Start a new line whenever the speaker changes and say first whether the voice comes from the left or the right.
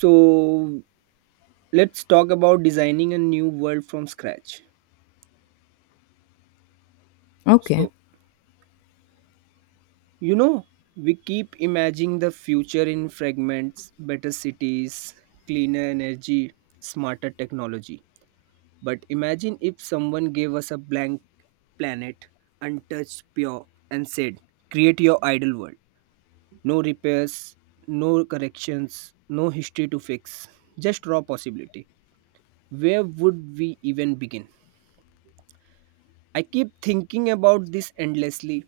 right: So let's talk about designing a new world from scratch.
left: Okay.
right: So, you know, we keep imagining the future in fragments, better cities, cleaner energy, smarter technology. But imagine if someone gave us a blank planet, untouched, pure, and said, create your ideal world. No repairs, no corrections, no history to fix, just raw possibility. Where would we even begin? I keep thinking about this endlessly.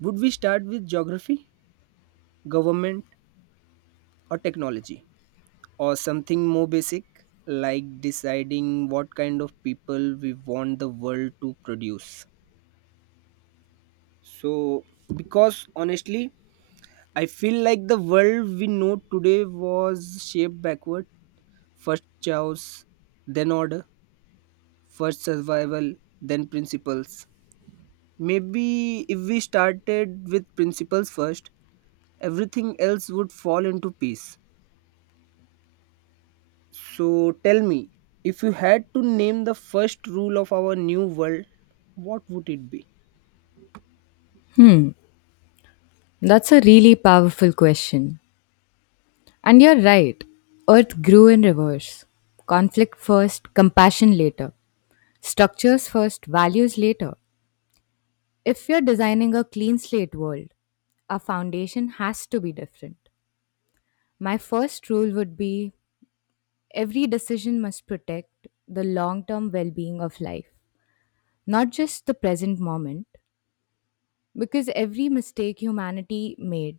right: Would we start with geography, government, or technology? Or something more basic, like deciding what kind of people we want the world to produce? So, because honestly, I feel like the world we know today was shaped backward. First chaos, then order, first survival, then principles. Maybe if we started with principles first, everything else would fall into peace. So tell me, if you had to name the first rule of our new world, what would it be?
left: Hmm. That's a really powerful question. And you're right. Earth grew in reverse. Conflict first, compassion later. Structures first, values later. If you're designing a clean slate world, our foundation has to be different. My first rule would be every decision must protect the long term well being of life, not just the present moment. Because every mistake humanity made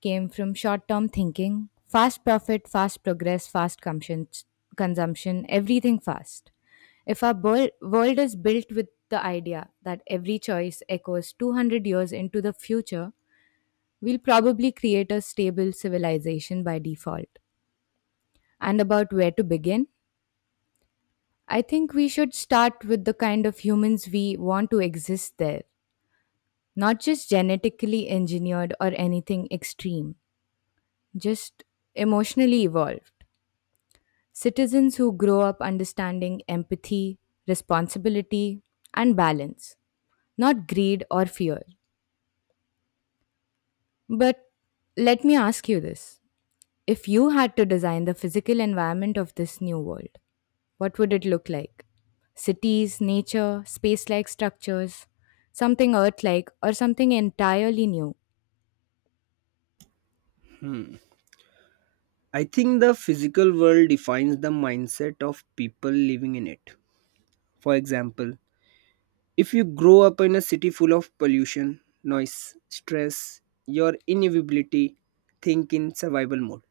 left: came from short term thinking, fast profit, fast progress, fast consumption, everything fast. If our world is built with the idea that every choice echoes 200 years into the future, we'll probably create a stable civilization by default. And about where to begin, I think we should start with the kind of humans we want to exist there, not just genetically engineered or anything extreme, just emotionally evolved. Citizens who grow up understanding empathy, responsibility, and balance, not greed or fear. But let me ask you this. If you had to design the physical environment of this new world, what would it look like? Cities, nature, space like structures, something earth like, or something entirely new?
right: Hmm. I think the physical world defines the mindset of people living in it. For example, if you grow up in a city full of pollution, noise, stress, your inevitability think in survival mode.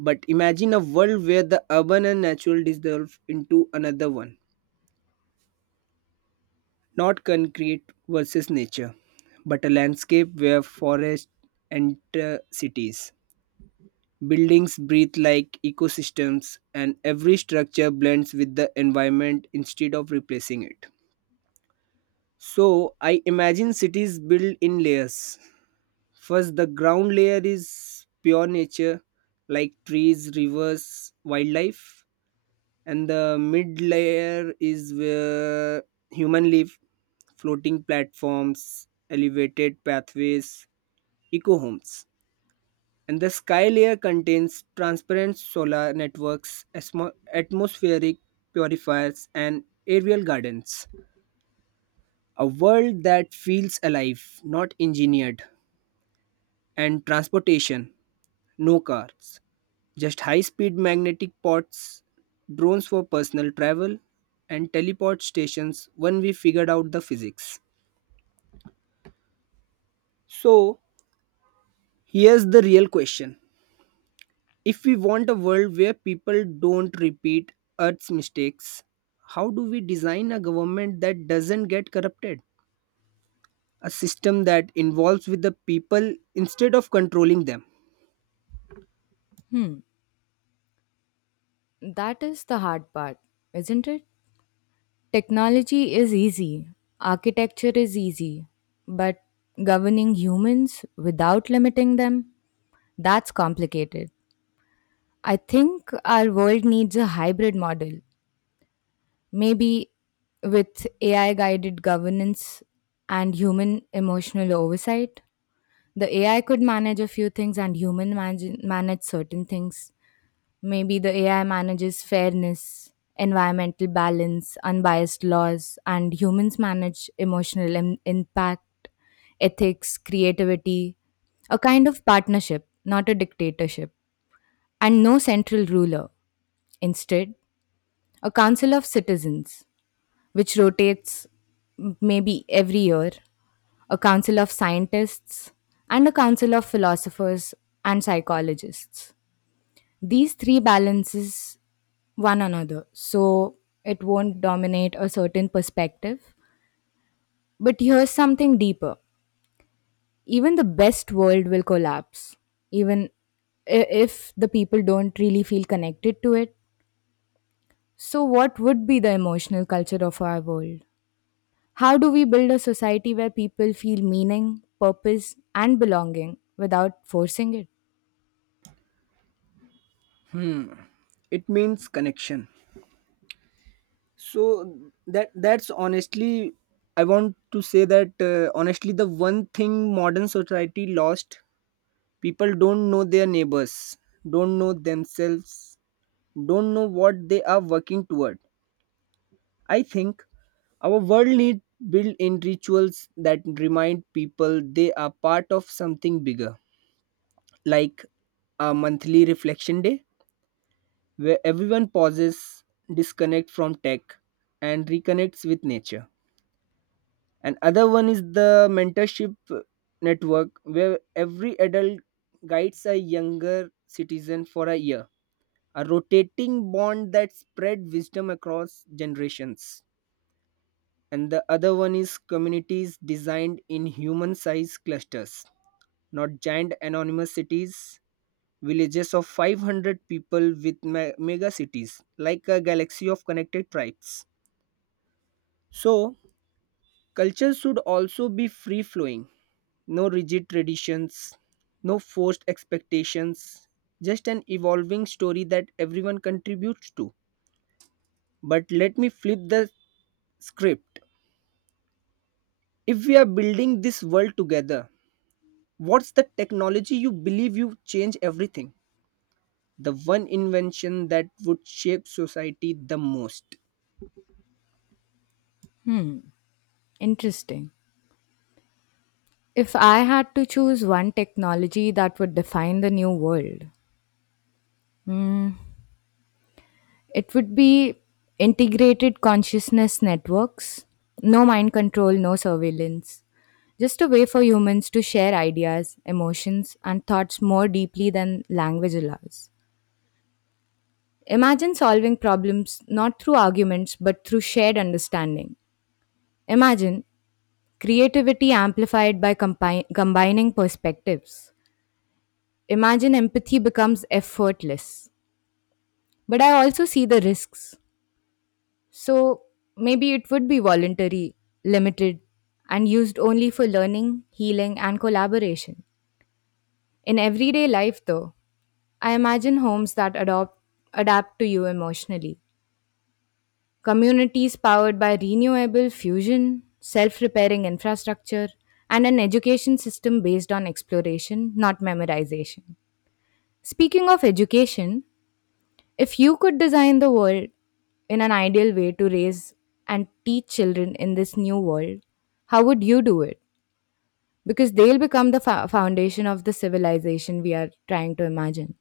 right: But imagine a world where the urban and natural dissolve into another one. Not concrete versus nature, but a landscape where forests enter cities. Buildings breathe like ecosystems, and every structure blends with the environment instead of replacing it. So, I imagine cities built in layers. First, the ground layer is pure nature, like trees, rivers, wildlife. And the mid layer is where human live, floating platforms, elevated pathways, eco homes. And the sky layer contains transparent solar networks, atmospheric purifiers, and aerial gardens. A world that feels alive, not engineered. And transportation, no cars. Just high-speed magnetic pods, drones for personal travel, and teleport stations when we figured out the physics. So, here's the real question. If we want a world where people don't repeat Earth's mistakes, how do we design a government that doesn't get corrupted? A system that involves with the people instead of controlling them.
left: Hmm. That is the hard part, isn't it? Technology is easy, architecture is easy, but governing humans without limiting them, that's complicated. I think our world needs a hybrid model, maybe with AI guided governance and human emotional oversight. The AI could manage a few things and human manage certain things. Maybe the AI manages fairness, environmental balance, unbiased laws, and humans manage emotional impact, ethics, creativity, a kind of partnership, not a dictatorship, and no central ruler. Instead, a council of citizens, which rotates maybe every year, a council of scientists, and a council of philosophers and psychologists. These three balances one another so it won't dominate a certain perspective. But here's something deeper. Even the best world will collapse even if the people don't really feel connected to it. So what would be the emotional culture of our world? How do we build a society where people feel meaning, purpose and belonging without forcing it?
right: Hmm. It means connection. So that's honestly, I want to say that honestly the one thing modern society lost, people don't know their neighbors, don't know themselves, don't know what they are working toward. I think our world need built in rituals that remind people they are part of something bigger, like a monthly reflection day where everyone pauses, disconnect from tech, and reconnects with nature. And other one is the mentorship network where every adult guides a younger citizen for a year, a rotating bond that spread wisdom across generations. And the other one is communities designed in human sized clusters, not giant anonymous cities, villages of 500 people with mega cities like a galaxy of connected tribes. So culture should also be free flowing. No rigid traditions, no forced expectations, just an evolving story that everyone contributes to. But let me flip the script. If we are building this world together, what's the technology you believe you change everything? The one invention that would shape society the most.
left: Interesting. If I had to choose one technology that would define the new world, Mm, it would be integrated consciousness networks. No mind control, no surveillance. Just a way for humans to share ideas, emotions, and thoughts more deeply than language allows. Imagine solving problems not through arguments but through shared understanding. Imagine creativity amplified by combining perspectives. Imagine empathy becomes effortless. But I also see the risks. So maybe it would be voluntary, limited, and used only for learning, healing, and collaboration. In everyday life, though, I imagine homes that adapt to you emotionally. Communities powered by renewable fusion, self repairing infrastructure, and an education system based on exploration, not memorization. Speaking of education, if you could design the world in an ideal way to raise and teach children in this new world, how would you do it? Because they'll become the foundation of the civilization we are trying to imagine.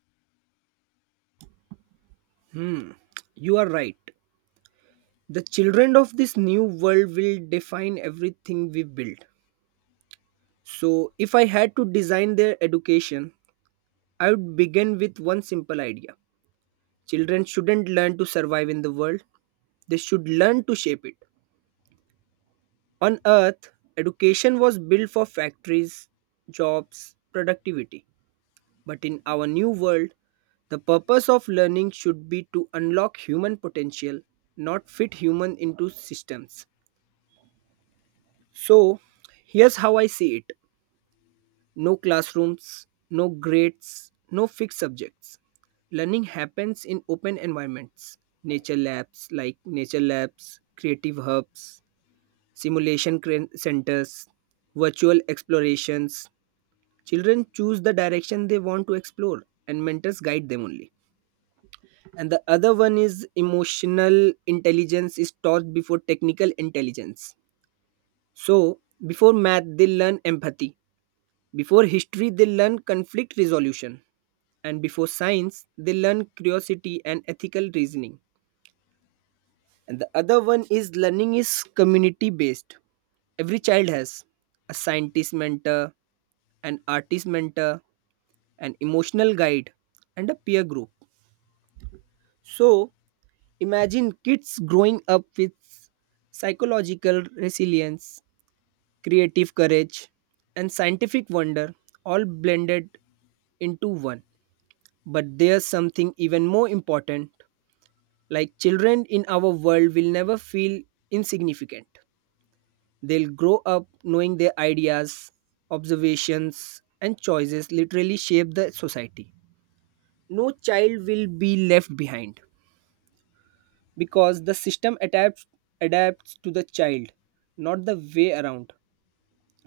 right: Hmm, you are right. The children of this new world will define everything we build. So, if I had to design their education, I would begin with one simple idea. Children shouldn't learn to survive in the world, they should learn to shape it. On earth, education was built for factories, jobs, productivity. But in our new world, the purpose of learning should be to unlock human potential, not fit human into systems. So, here's how I see it. No classrooms, no grades, no fixed subjects. Learning happens in open environments. Nature labs, like nature labs, creative hubs, simulation centers, virtual explorations. Children choose the direction they want to explore and mentors guide them only. And the other one is emotional intelligence is taught before technical intelligence. So, before math, they learn empathy. Before history, they learn conflict resolution, and before science, they learn curiosity and ethical reasoning. And the other one is learning is community based. Every child has a scientist mentor, an artist mentor, an emotional guide, and a peer group. So, imagine kids growing up with psychological resilience, creative courage, and scientific wonder all blended into one. But there's something even more important, like children in our world will never feel insignificant. They'll grow up knowing their ideas, observations, and choices literally shape the society. No child will be left behind because the system adapts to the child, not the way around.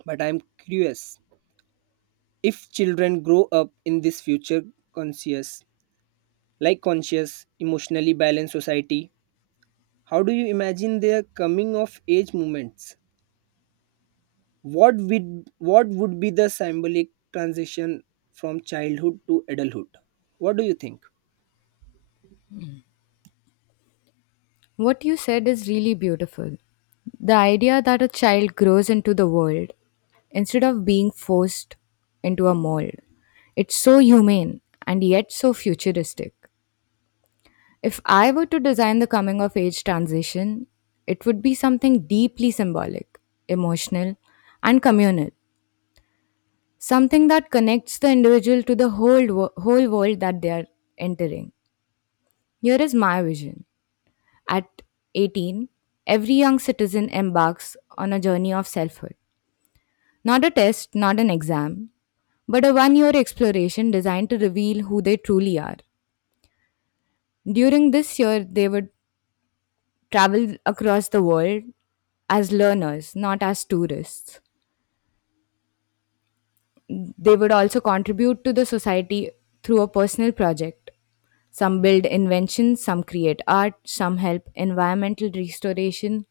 right: But I'm curious, if children grow up in this future conscious, like conscious, emotionally balanced society, how do you imagine their coming of age moments? What would, what would be the symbolic transition from childhood to adulthood? What do you think?
left: What you said is really beautiful. The idea that a child grows into the world instead of being forced into a mold. It's so humane and yet so futuristic. If I were to design the coming of age transition, it would be something deeply symbolic, emotional, and communal. Something that connects the individual to the whole world that they are entering. Here is my vision. At 18, every young citizen embarks on a journey of selfhood. Not a test, not an exam, but a 1 year exploration designed to reveal who they truly are. During this year, they would travel across the world as learners, not as tourists. They would also contribute to the society through a personal project. Some build inventions, some create art, some help environmental restoration,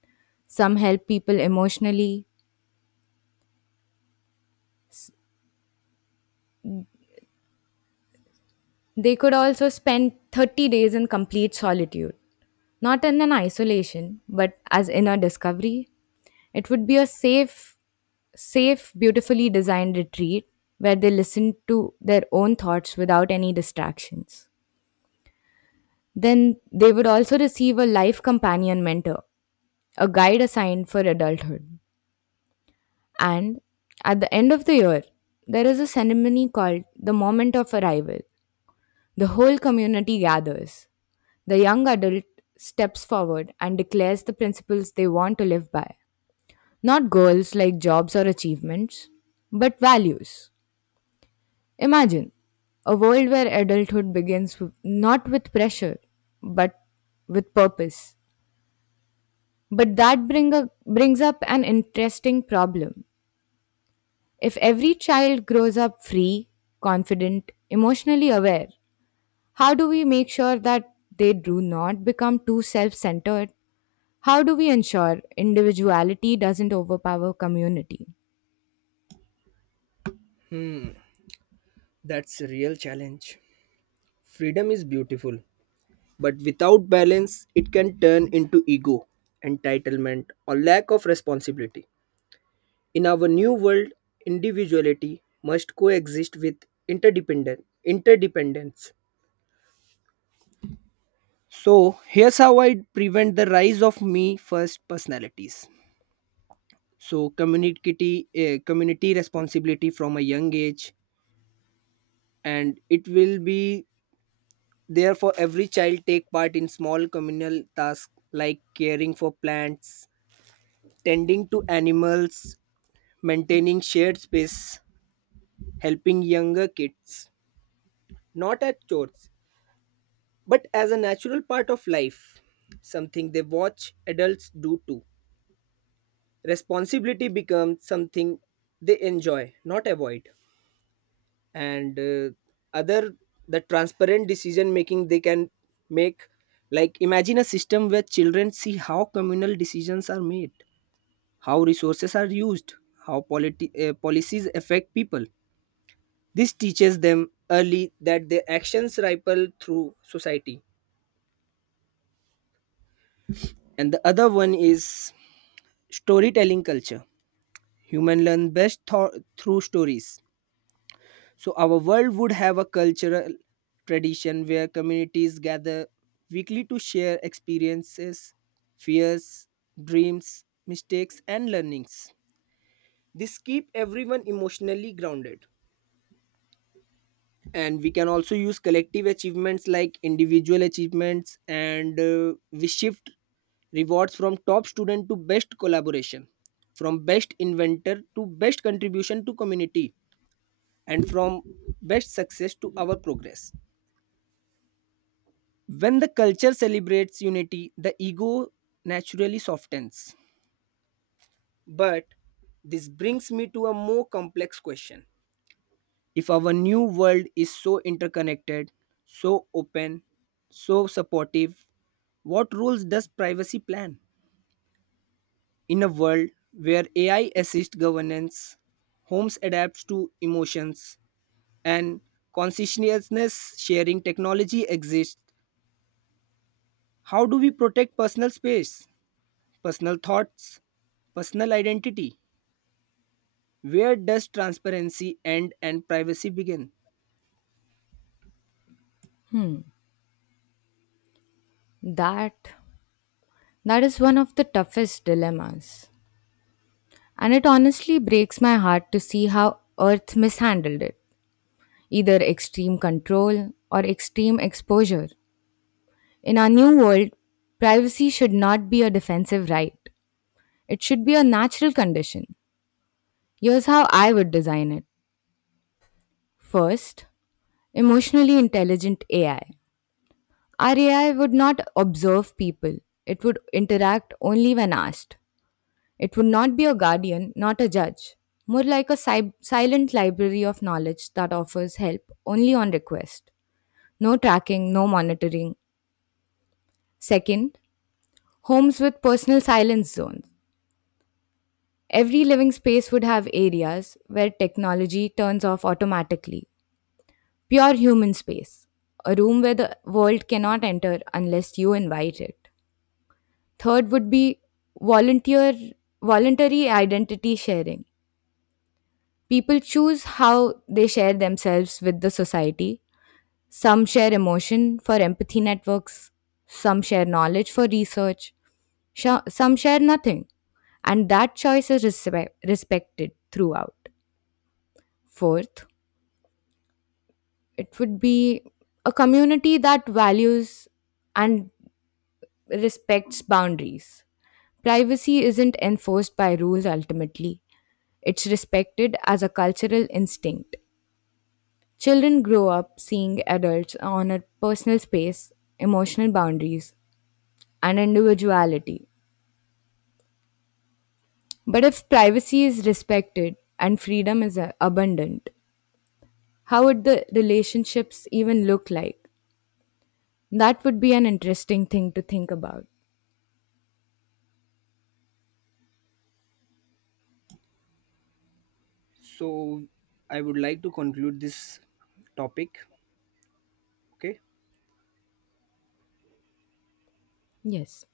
left: some help people emotionally. They could also spend 30 days in complete solitude, not in an isolation, but as inner discovery. It would be a safe, beautifully designed retreat where they listen to their own thoughts without any distractions. Then they would also receive a life companion mentor, a guide assigned for adulthood. And at the end of the year, there is a ceremony called the moment of arrival. The whole community gathers. The young adult steps forward and declares the principles they want to live by. Not goals like jobs or achievements, but values. Imagine a world where adulthood begins not with pressure, but with purpose. But brings up an interesting problem. If every child grows up free, confident, emotionally aware, how do we make sure that they do not become too self centered? How do we ensure individuality doesn't overpower community?
right: That's a real challenge. Freedom is beautiful, but without balance, it can turn into ego, entitlement, or lack of responsibility. In our new world, individuality must coexist with interdependent interdependence. So, here's how I prevent the rise of me first personalities. So community community responsibility from a young age, and it will be there for every child take part in small communal tasks like caring for plants, tending to animals, maintaining shared space, helping younger kids, not as chores but as a natural part of life, something they watch adults do too. Responsibility becomes something they enjoy, not avoid. And other, the transparent decision making they can make, like imagine a system where children see how communal decisions are made, how resources are used, how policies affect people. This teaches them early that their actions ripple through society. And the other one is storytelling culture. Human learn best through stories. So our world would have a cultural tradition where communities gather weekly to share experiences, fears, dreams, mistakes and learnings. This keep everyone emotionally grounded. And we can also use collective achievements like individual achievements, and we shift rewards from top student to best collaboration, from best inventor to best contribution to community, and from best success to our progress. When the culture celebrates unity, the ego naturally softens. But this brings me to a more complex question. If our new world is so interconnected, so open, so supportive, what roles does privacy plan? In a world where AI assists governance, homes adapts to emotions, and consciousness sharing technology exists, how do we protect personal space? Personal thoughts, personal identity. Where does transparency end and privacy begin?
left: That that is one of the toughest dilemmas. And it honestly breaks my heart to see how Earth mishandled it, either extreme control or extreme exposure. In our new world, privacy should not be a defensive right. It should be a natural condition. Here's how I would design it. First, emotionally intelligent AI. Our AI would not observe people, it would interact only when asked. It would not be a guardian, not a judge. More like a silent library of knowledge that offers help only on request. No tracking, no monitoring. Second, homes with personal silence zones. Every living space would have areas where technology turns off automatically. Pure human space. A room where the world cannot enter unless you invite it. Third would be volunteer voluntary identity sharing. People choose how they share themselves with the society. Some share emotion for empathy networks, some share knowledge for research, some share nothing, and that choice is respected throughout. Fourth, it would be a community that values and respects boundaries. Privacy isn't enforced by rules ultimately, it's respected as a cultural instinct. Children grow up seeing adults honor personal space, emotional boundaries, and individuality. But if privacy is respected and freedom is abundant, how would the relationships even look like? That would be an interesting thing to think about.
right: So, I would like to conclude this topic. Okay.
left: Yes.